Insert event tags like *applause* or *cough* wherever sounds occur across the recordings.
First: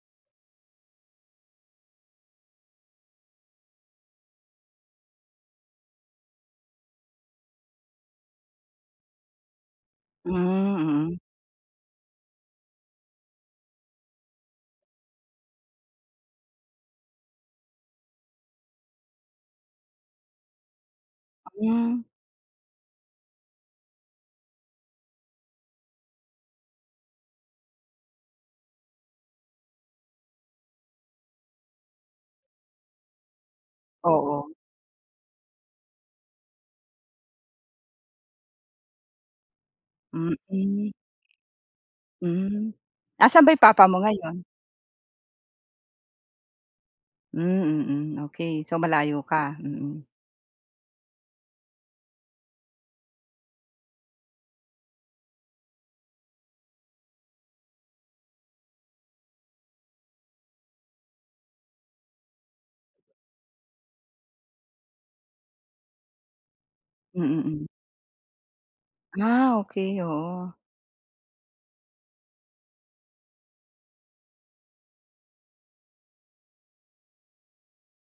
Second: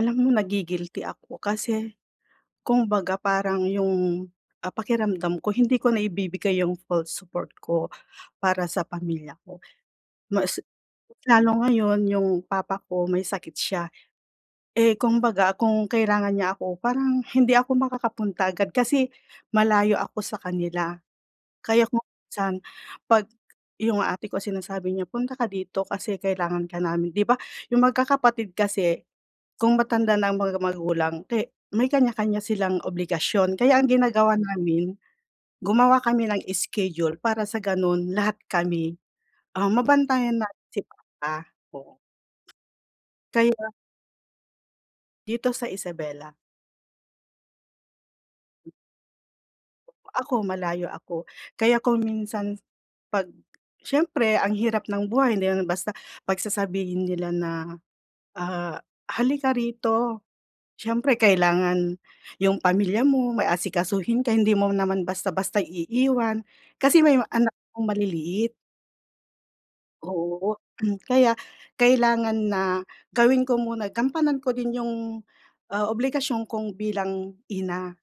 Alam mo, nagi-guilty ako kasi kung baga parang yung, ah, pakiramdam ko hindi ko naibibigay yung full support ko para sa pamilya ko. Hmm, Mas mm. lalo ngayon yung papa ko may sakit siya. Eh, kung baga kung kailangan niya ako, parang hindi ako makakapunta agad kasi malayo ako sa kanila. Kaya kung Hmm. minsan, 'pag yung ate ko sinasabi niya, "Punta ka dito kasi kailangan ka namin." 'Di ba yung magkakapatid kasi kung matanda na ang mga magulang, ke may kanya-kanya silang obligasyon. Kaya ang ginagawa Oo. namin, gumawa kami ng schedule para sa gano'n lahat kami, um, mabantayan natin si Mm. papa, oo. Hmm. 'Asan ba yung Kaya papa mo ngayon? Dito sa Isabela. Hmm, mm, okey. So, malayo ka, mm. Ako, malayo ako kaya kung minsan 'pag siyempre, ang hirap ng buhay. Hindi naman basta 'pag sasabihin nila na, ah, "Halika rito." Siyempre, kailangan yung pamilya mo, may asikasuhin ka, hindi mo naman basta-basta iiwan kasi may mga anak Mm. akong maliliit. Ah, okey, oo. Oo. *clears throat* Kaya kailangan na gawin ko muna, gampanan ko din yung, ah, obligasyon kong bilang ina.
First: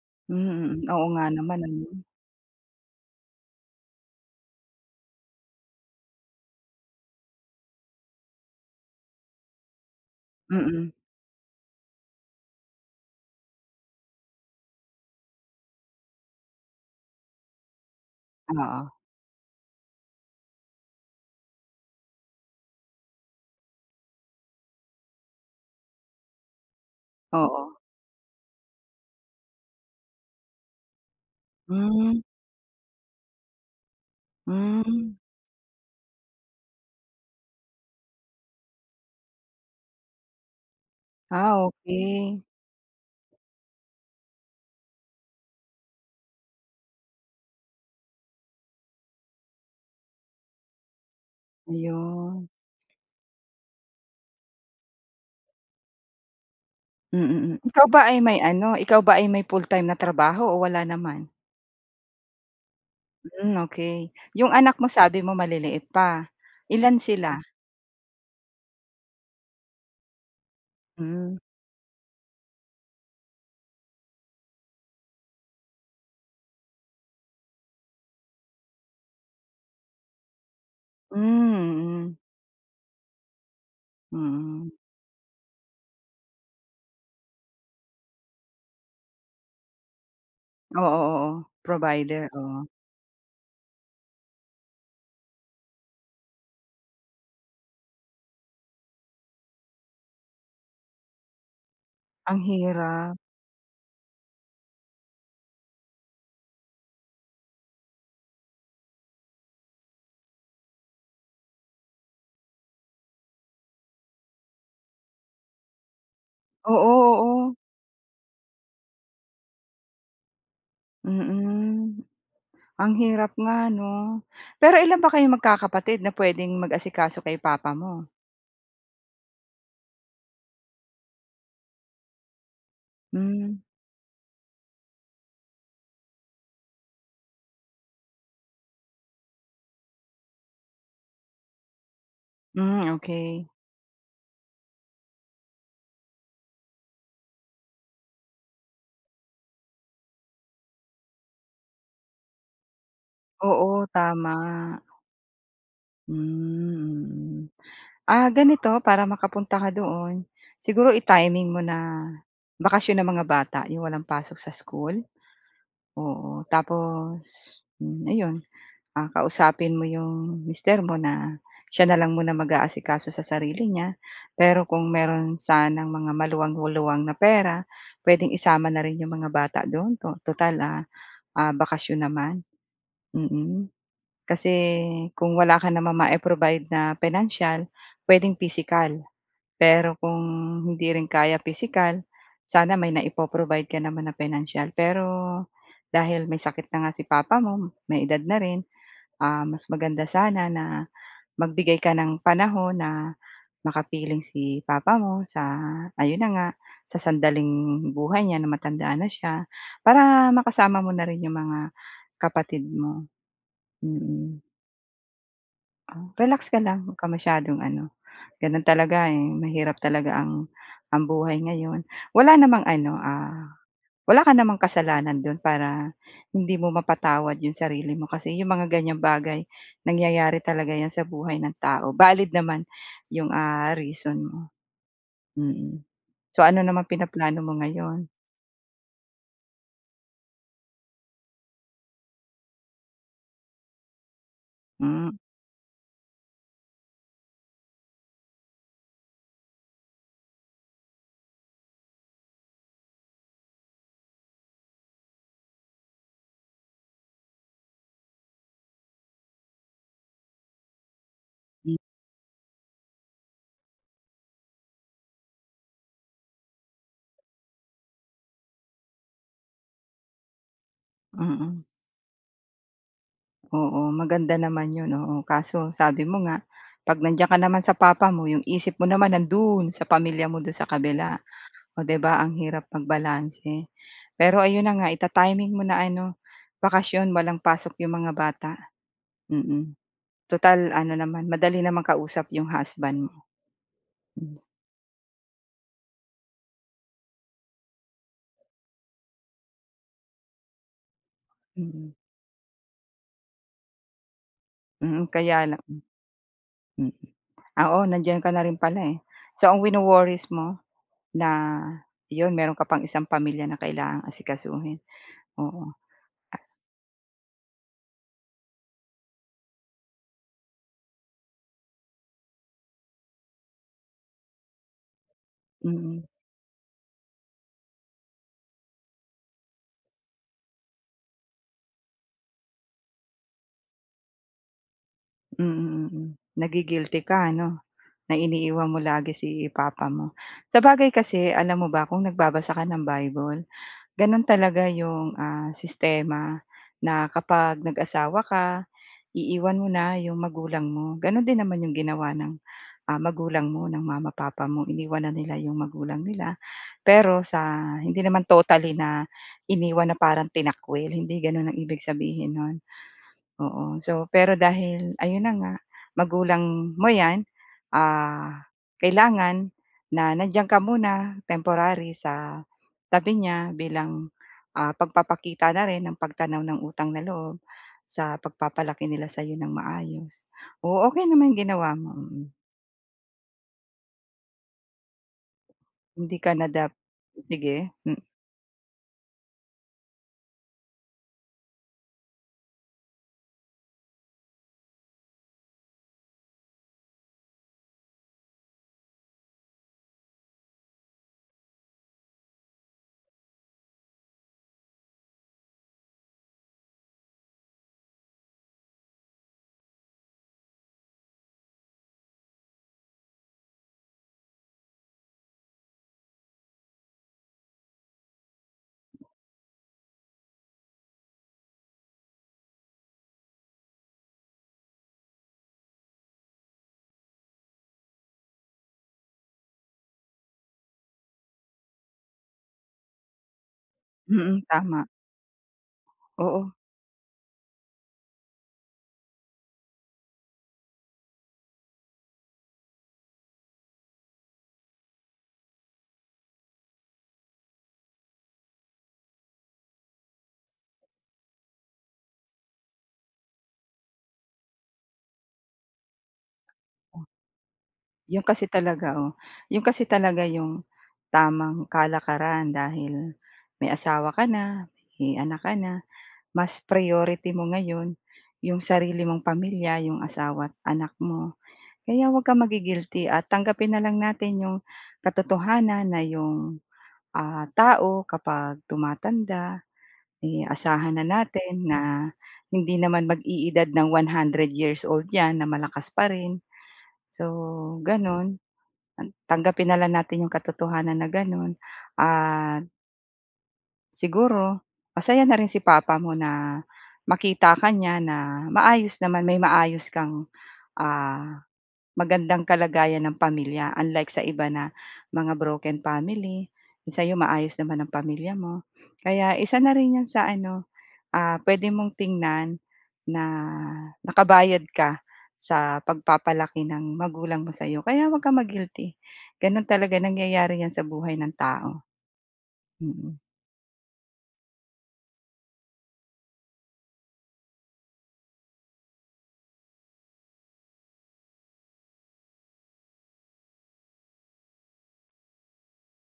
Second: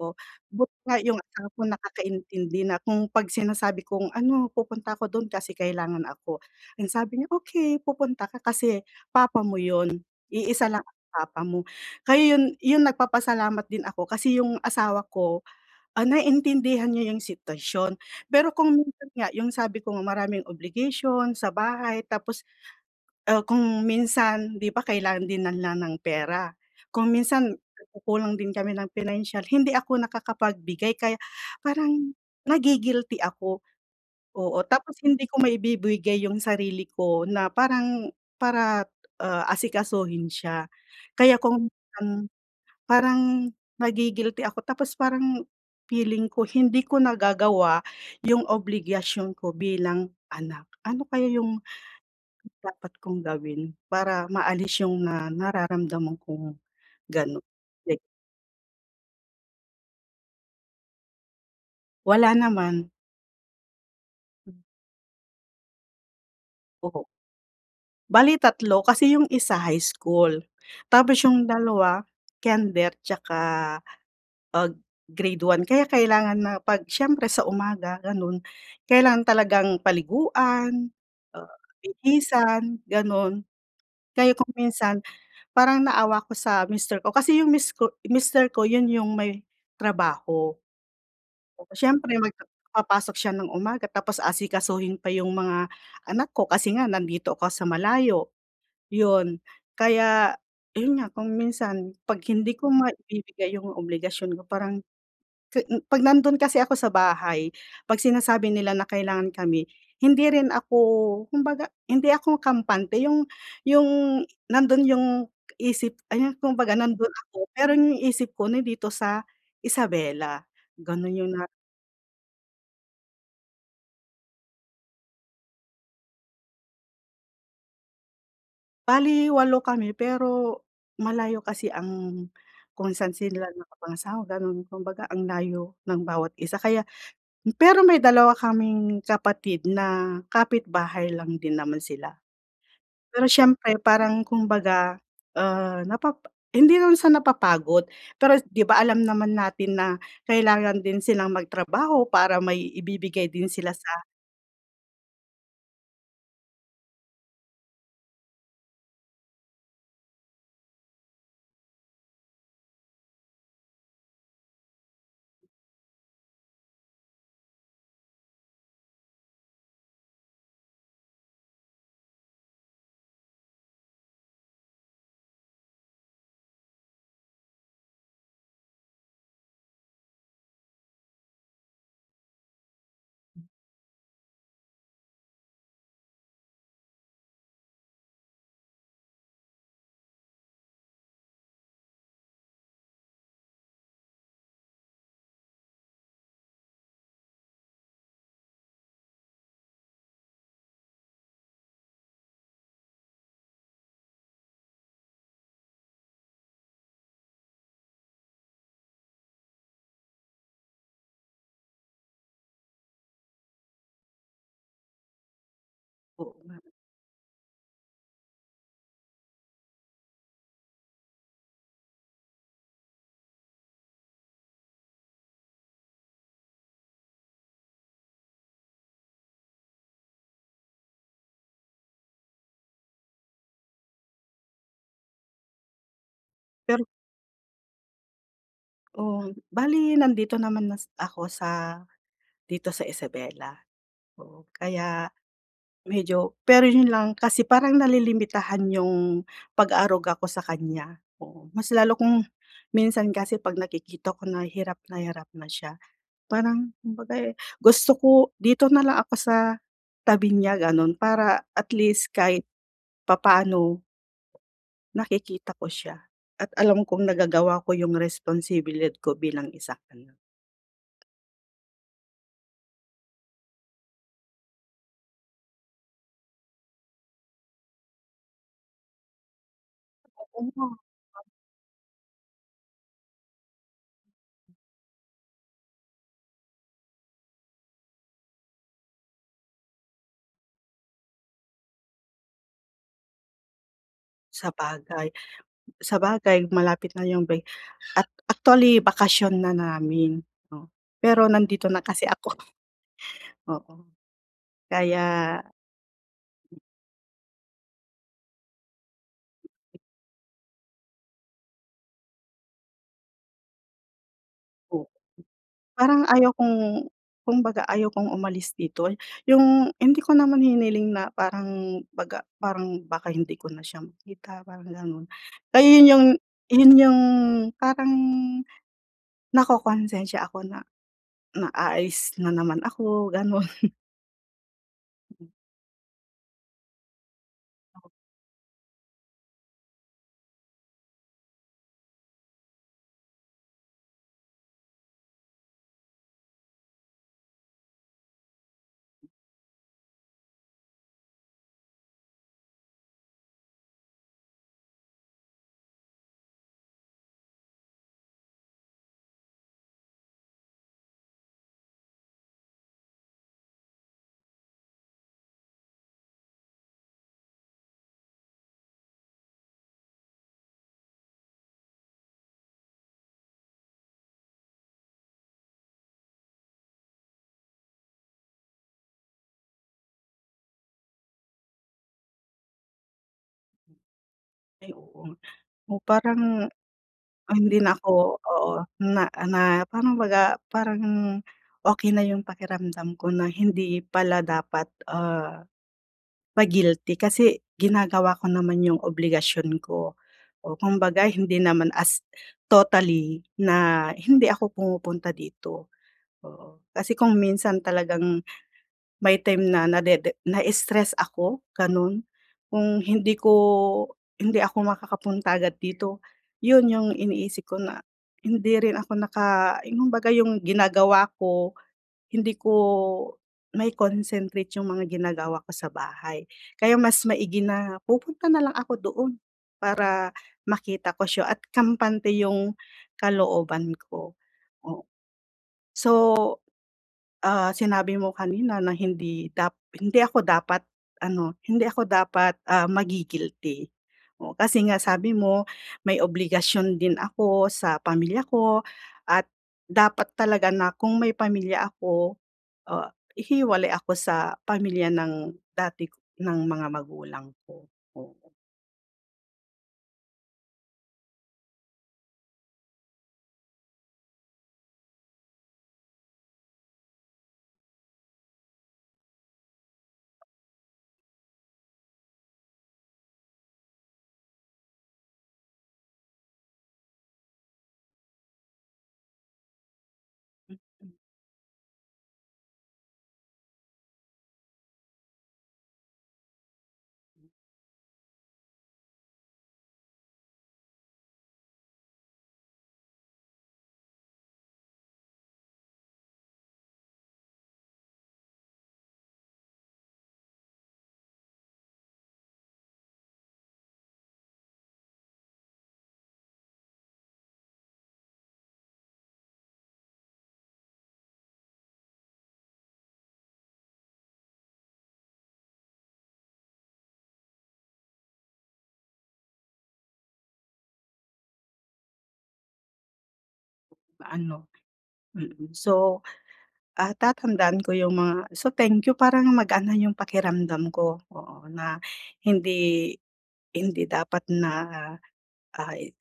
Oh, buti Hmm, mm. nga Oo yung nga asawa naman ko ano? nakakaintindi na kung 'pag sinasabi kong, "Ano, pupunta ako do'n kasi kailangan ako." Ang sabi niya, "Okey, pupunta ka kasi papa mo 'yon. Iisa lang Mm. ang papa mo." Kaya 'yon 'yon nagpapasalamat din ako kasi yung asawa ko, ah, naintindihan niya yung sitwasyon. Pero kung Oo. minsan nga, yung sabi ko nga, maraming obligation sa bahay tapos, ah, kung minsan di ba kailangan din ng ng ng pera, kung minsan, Oo. nagkukulang din kami ng financial, hindi ako nakakapagbigay. Kaya parang Hmm. nagi-guilty ako, oo. Tapos Hmm. hindi ko maibibigay yung sarili ko na parang para, ah, asikasuhin siya. Kaya Ah, kung parang okey. parang nagi-guilty ako tapos parang feeling ko hindi ko nagagawa yung obligasyon ko bilang anak. Ano kaya yung Ayun. dapat kong gawin para maalis yung na nararamdaman kong ganun, Mm, mm. Ikaw like ba ay may ano, ikaw ba ay may full-time na trabaho o wala naman? Wala naman. Hmm, okey, 'yong anak mo sabi mo maliliit pa. Ilan Oo. sila? Bali 3 kasi 'yong isa high school, tapos Hmm. 'yong 2 kinder tsaka, pag grade 1, kaya kailangan na 'pag siyempre sa umaga gano'n, kailangan talagang paliguan, Hmm, ah, mm. bihisan, gano'n. Kaya kung Mm. minsan, parang naawa ako sa mister ko kasi 'yong mis ko mister ko 'yon 'yong may trabaho. Oo, oo. Siyempre Provider, oo. mag-papasok siya ng umaga tapos asikasuhin pa 'yong mga anak ko kasi nga nandito ko sa malayo. 'Yon, kaya 'yon nga, kung minsan 'pag Ang hindi ko hirap. maibibigay 'yong obligasyon ko parang, ke 'pag nandun kasi ako sa bahay, 'pag sinasabi nila na kailangan kami, hindi rin ako, kumbaga, hindi ako kampante, 'yong 'yong, nandoon 'yong isip ay kumbaga Oo, nandoon ako oo. pero 'yong isip ko nandito sa Isabela. Ganon yung nara Mm. Ang hirap nga 'no? Pero ilan ba kayo magkakapatid na pwedeng mag-asikaso kay papa mo? Bale 8 kami pero, malayo kasi ang kung saan sila Hmm. naka-pangasawa gano'n, kumbaga ang layo ng bawat isa kaya pero may dalawa kaming kapatid na kapitbahay lang din naman sila. Hmm, Pero okey. siyempre, parang kumbaga, ah, napap hindi naman sa napapagod pero, 'di ba alam naman natin na kailangan din silang mag-trabaho para may ibibigay din sila Oo, sa tama. Hmm, mm. Ah, ganito para makapunta ka doon. Siguro i-timing mo na, bakasyon ng mga bata yong walang pasok sa school. Oo. Tapos, hmm, ayon, ah, kausapin mo 'yong mister mo na, siya na lang muna maga-asikaso sa sarili niya. Pero kung mayro'n sanang mga maluwang-luwang na pera, puwedeng isama na rin 'yong mga bata do'n, tutal, ah ah, bakasyon naman, mm. Kasi, kung wala ka namang mai-provide na pinansyal, puwedeng pisikal. Pero kung hindi rin kaya pisikal, sana may naipo-provide ka naman na pinansiyal pero, dahil may sakit na nga si papa mo, may edad na rin, um, mas maganda sana na magbigay ka ng panahon na makapiling si papa mo sa, ayun na nga, sa sandaling buhay niya na matanda na siya. Para makasama mo na rin 'yong mga kapatid mo. Mm. Oh, Oo relax ka nga. lang 'wag ka masyadong ano. Gano'n talaga, eh, mahirap talaga ang ang buhay ngayon. Wala namang ano, ah, wala ka namang kasalanan do'n para, hindi mo mapatawad 'yung sarili mo kasi 'yung mga ganyang bagay nangyayari talaga 'yan sa buhay ng tao, valid naman 'yung ah, reason mo. Mm, so ano Pero naman pinaplano mo ngayon? Oh, bale nandito naman na s ako sa, dito sa, Isabela. Oo, kaya, Hmm. medyo pero yun lang kasi parang nalilimitahan yung, pag-aaruga ko sa kanya, oo. Mas lalo kung, minsan kasi pag nakikita ko na hirap na hirap na siya, parang kumbaga, eh, gusto ko dito na lang ako sa, tabi niya ganon para at M least kahit papaano nakikita ko siya. At alam kong nagagawa ko yung responsibilad ko bilang isang anak. Mm. Oo, maganda naman 'yon, oo. Kaso sabi mo nga, 'pag nandiyan ka naman sa papa mo 'yung isip mo naman nandu'n sa pamilya Oo mo du'n nga, sa kabila. at O 'di ba ang hirap magbalanse. Pero ayun na nga ita-timing mo na ano, bakasyon walang pasok 'yung mga bata, mm. Tutal ano naman, madali namang kausap 'yung husband mo. Hmm. Sabagay, sabagay malapit na yung bre act actually bakasyon na namin, 'no, pero nandito na Mm. kasi ako *chuckles* oo, kaya Mm, kaya lang mm, oo nandiyan ka na rin pala, eh. So ang wino-worries mo, na, 'yon meron ka pang isang pamilya na kailangang asikasuhin, Oo, oo. parang ayaw kong kumbaga ayaw kong umalis dito. Yung, hindi ko naman hiniling na parang baga parang baka hindi ko na siya makita parang ganun. Kaya yun yung Mm. yun yung parang, nakokonsensiya ako na na aalis na naman ako ganon. *chuckles* Mm. Mm, mm. Nagi-guilty ka ano Oo. na iniiwan mo lagi si papa mo. Sabagay kasi alam mo ba kung nagbabasa ka ng Bible, gano'n talaga 'yong, ah, sistema na kapag nag-asawa ka, iiwan mo na 'yong magulang mo. Gano'n din naman 'yong ginawa ng, ah, magulang mo, ng mama, papa mo. Iniwan na nila 'yong magulang nila, pero sa hindi naman totally na iniwan na parang tinakwil, hindi gano'n ang ibig sabihin no'n, oo. So, pero dahil ayun na nga, magulang mo 'yan, ah, kailangan na nandiyan ka muna temporary sa tabi niya bilang, ah, pagpapakita na rin ng pagtanaw ng utang na loob, sa pagpapalaki nila sa'yo ng maayos. Oo, okey naman 'yong ginawa mo, mm. Ay oo. Oh Hindi ka na parang dap sige, hindi na m ako oo, na na parang 'baga parang okey na yung pakiramdam ko na hindi pala dapat, ah, ma-guilty, kasi ginagawa ko naman yung obligasyon ko. Oh kumbaga hindi naman as totally na hindi ako pumupunta dito, oo. Kasi kung minsan talagang may time na nadede na-stress ako, gano'n. Kung hindi ko hindi ako makakapunta agad dito. 'Yon 'yong iniisip ko na hindi rin ako naka yung baga 'yong ginagawa ko, hindi ko mai-concentrate 'yong mga ginagawa ko sa bahay. Kaya mas maigi na pupunta na lang ako doon para makita ko siya at kampante 'yong kalooban ko, Mm, oo. tama. So, Oo. ah, sinabi mo kanina na hindi dap hindi ako dapat ano, hindi ako dapat, ah, magi-guilty, kasi nga sabi mo, may obligasyon din ako sa pamilya ko at dapat talaga na kung may pamilya ako, ah, hihiwalay ako sa pamilya ng dati k ng mga magulang ko, 'Yon oo. kasi talaga, oh. 'Yon kasi talaga 'yong tamang kalakaran dahil may asawa ka na, may anak ka na, mas priority mo ngayon 'yong sarili mong pamilya, 'yong asawa at anak mo. Kaya 'wag kang magi-guilty at tanggapin na lang natin 'yong katotohanan na 'yong, ah, tao kapag tumatanda, eh, Mm. asahan na natin na hindi naman mag-e-edad ng 100 years old 'yan na malakas pa rin. So, ganun, tang tanggapin na lang natin 'yung katotohanan na gano'n, ah Siguro. Masaya na rin si Papa mo na makita ka niya na maayos naman, may maayos kang, ah, magandang kalagayan ng pamilya, unlike sa iba na mga broken family. Sa'yo maayos naman ang pamilya mo. Kaya isa na rin 'yan sa ano, ah, puwede mong tingnan na nakabayad ka sa pag-papalaki ng magulang mo sa'yo. Kaya huwag kang ma-guilty, gano'n talaga nangyayari 'yan sa buhay ng tao. Mm. Ano, mm. So, ah, tatandaan ko yung mga so, thank you, parang magaan yung pakiramdam ko, oo. Na hindi hindi dapat na, ah, eh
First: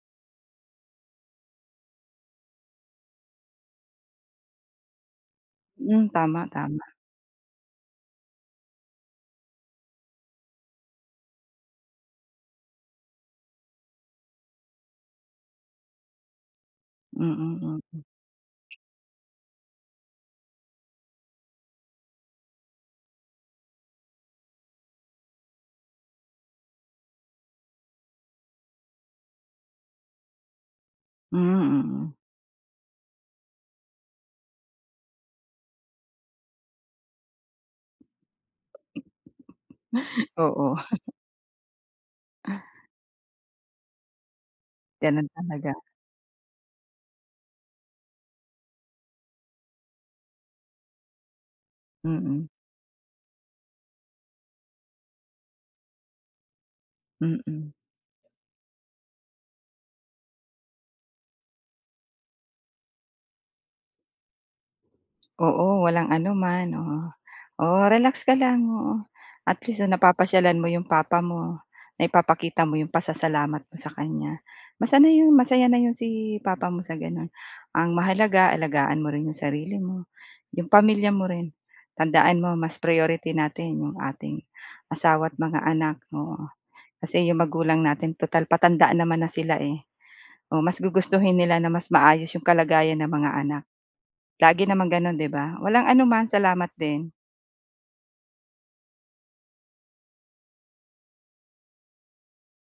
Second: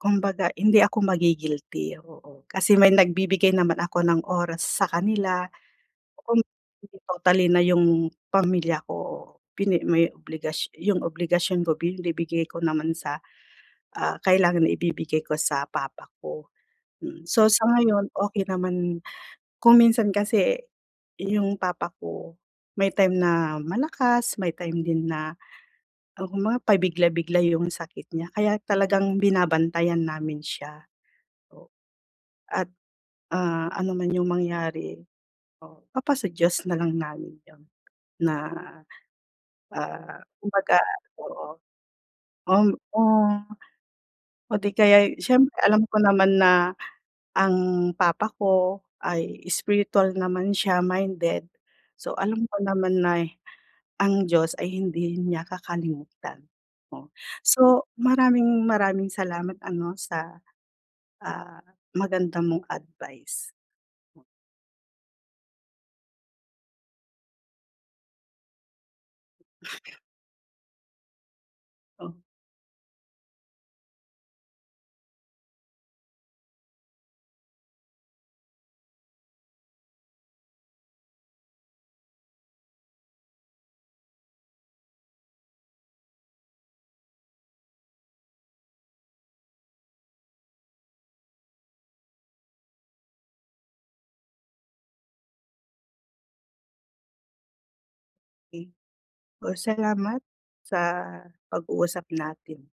kumbaga hindi ako magi-guilty, oo. Kasi may nagbibigay naman ako ng oras sa kanila. Hmm, Kung, tama-tama. totally na yung pamilya ko, pine may obligas 'yung obligasyon ko binibigay ko naman sa, ah, kailangan na ibibigay ko sa papa ko, mm. So, Mm sa mm. ngayon, okey naman kung minsan kasi, yung papa ko, may time na malakas, may time din na, ang mga pa bigla-bigla yung sakit niya, kaya talagang binabantayan namin siya, Hmm, oo. mm. At, ah, ano man yung mangyari, oo, papa sa Diyos na lang namin yun na, ah, Oo. kumbaga oo, *chuckles* oo, o 'di kaya'y, eh, Ganun siyem talaga. alam ko naman na, ang papa ko ay spiritual naman siya, minded. So, alam Mm. ko naman nay ang Diyos ay hindi niya kakalimutan, oh. Mm. So, maraming-maraming salamat, ano sa, ah, maganda mong advice. Oo, walang ano man, oo. Oh, relax ka lang, oo. At least napapasyalan mo 'yong papa mo. Naipapakita mo 'yong pasasalamat mo sa kanya. Mas ano 'yon, masaya na 'yon si Papa mo sa gano'n. Ang mahalaga, alagaan mo rin 'yong sarili mo, 'yong pamilya mo rin. Tandaan mo, mas priority natin 'yong ating asawa at mga anak, oo. Kasi 'yong magulang natin tutal patanda naman na sila, eh. Oh, mas gugustuhin nila na mas maayos 'yong kalagayan ng mga anak. Lagi naman gano'n, 'di ba? Walang ano man, salamat din. Ey Oh, salamat, sa pag-uusap natin.